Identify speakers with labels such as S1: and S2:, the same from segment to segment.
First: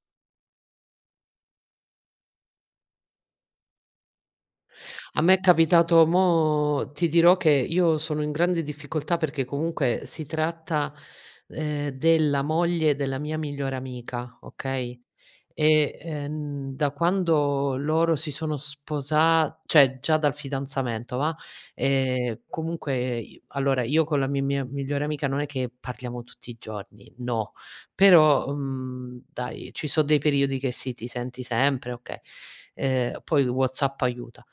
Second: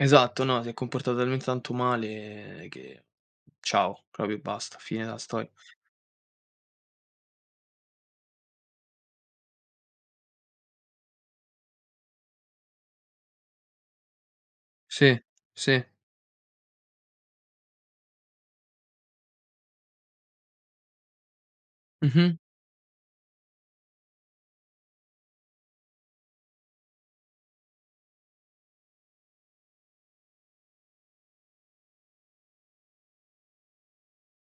S1: Esatto, no, si è comportata talment tanto male che ciao, proprio basta, fine della
S2: A me
S1: sto
S2: è capitato. Mo ti dirò che io sono in grande difficoltà perché comunque si tratta, ehm, della moglie della mia migliore amica, okay,
S1: Sì, sì.
S2: e, ehm, da quando loro si sono sposa cioè già dal fidanzamento, va'.
S1: Mh-mh.
S2: Ehm, comunque i allora, io con la mi mia migliore amica non è che parliamo tutti i giorni. No. Però, mhmm, dai, ci so dei periodi che sì, ti senti sempre, okay. Ehm, poi WhatsApp aiuta.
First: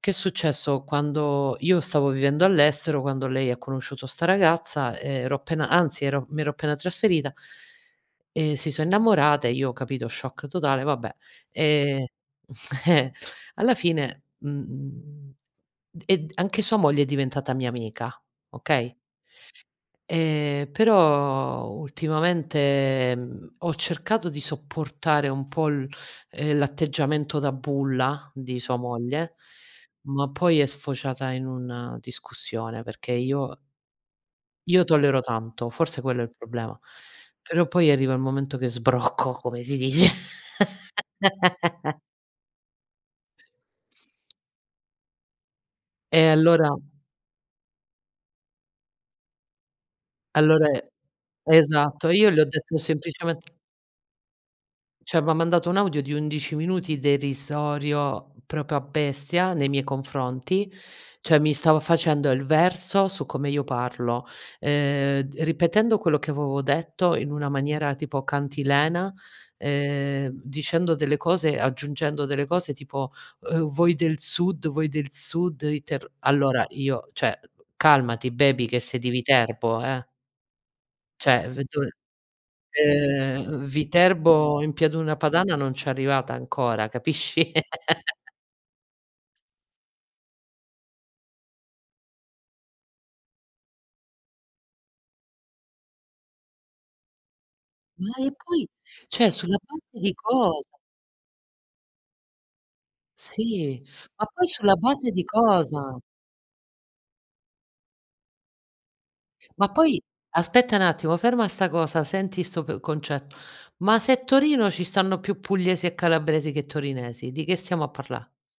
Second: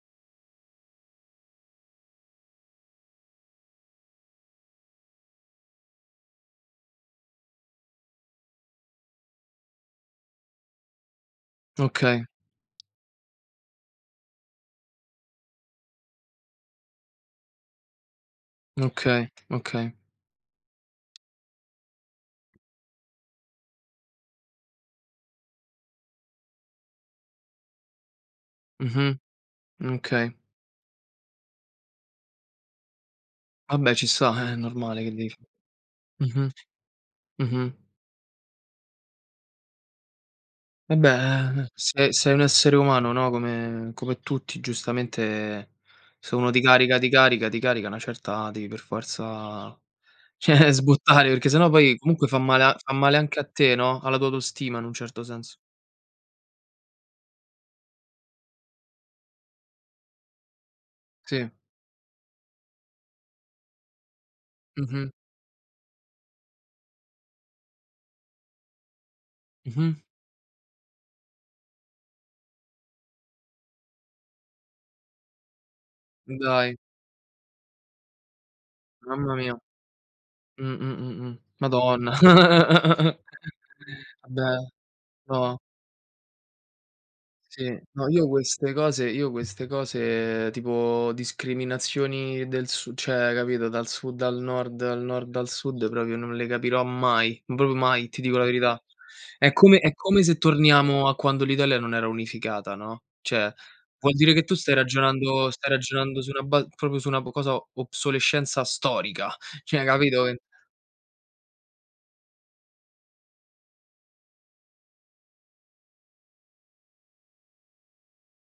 S2: Che è successo: quando io stavo vivendo all'estero, quando lei ha conosciuto 'sta ragazza, ero appena anzi, ero mi ero appena trasferita. E si so innamorate, io, capito, shock totale, vabbè, ehm
S1: Okay.
S2: eh. Alla fine, mhmm, ed anche sua moglie è diventata mia amica, okay.
S1: Okay, okay.
S2: Ehm, però, ultimamente ho cercato di sopportare un po' l ehm, l'atteggiamento da bulla di sua
S1: Mh-mh.
S2: moglie,
S1: Mh,
S2: ma
S1: okay.
S2: poi è sfociata in una discussione perché io
S1: Vabbè, ci sta. Eh, è
S2: io
S1: normale che
S2: tollero
S1: devi f
S2: tanto, forse quello è il
S1: mh-mh.
S2: problema, però
S1: Mh-mh.
S2: poi arriva il momento che sbrocco, come si dice.
S1: Eh beh, eh. Se sei un essere umano, no, come come tutti giustamente,
S2: E
S1: se uno ti
S2: allora
S1: carica, ti carica, ti carica a 'na certa devi per forza
S2: Allora,
S1: cioè sbottare perché
S2: è
S1: se no poi
S2: esatto,
S1: comunque
S2: io
S1: fa
S2: le ho
S1: male a
S2: detto
S1: fa male anche a
S2: semplicement
S1: te, no, alla tua autostima in un
S2: Cioè,
S1: certo
S2: m'ha
S1: senso.
S2: mandato un audio di 11 minuti derisorio proprio a bestia nei miei confronti, cioè
S1: Sì.
S2: mi stava facendo il verso su come io parlo,
S1: Mh-mh.
S2: ehm, d ripetendo quello che avevo detto in una maniera tipo cantilena,
S1: Mh-mh.
S2: ehm, dicendo delle cose aggiungendo delle cose tipo: "Uhm, voi del sud voi del sud, i terr" Allora
S1: Dai.
S2: io: "Cioè, calmati baby, che sei di
S1: Mamma mia.
S2: Viterbo, eh".
S1: Mh-mh-mh.
S2: Cioè,. [unintelligible]
S1: Madonna.
S2: Ehm, Viterbo
S1: Vabbè.
S2: in pianura padana
S1: No.
S2: non c'è arrivata ancora, capisci.
S1: Sì. No, io queste cose, io queste cose tipo discriminazioni del su cioè, capito, dal sud al nord, al nord al sud, proprio non le capirò mai, proprio mai,
S2: Ma
S1: ti
S2: e
S1: dico la
S2: poi,
S1: verità.
S2: cioè,
S1: È
S2: sulla
S1: come è
S2: base di
S1: come se
S2: cosa?
S1: torniamo a quando l'Italia non era unificata, no. Cioè, vuol
S2: Ma
S1: dire che
S2: poi
S1: tu stai
S2: sulla base di
S1: ragionando stai
S2: cosa?
S1: ragionando su una ba proprio su una b cosa, o obsolescenza storica.
S2: Ma
S1: Cioè,
S2: poi,
S1: capito, eh
S2: aspetta n'attimo, ferma sta cosa, senti sto p concetto, ma se Torino ci stanno più pugliesi e calabresi che torinesi, di che stiamo a parlà?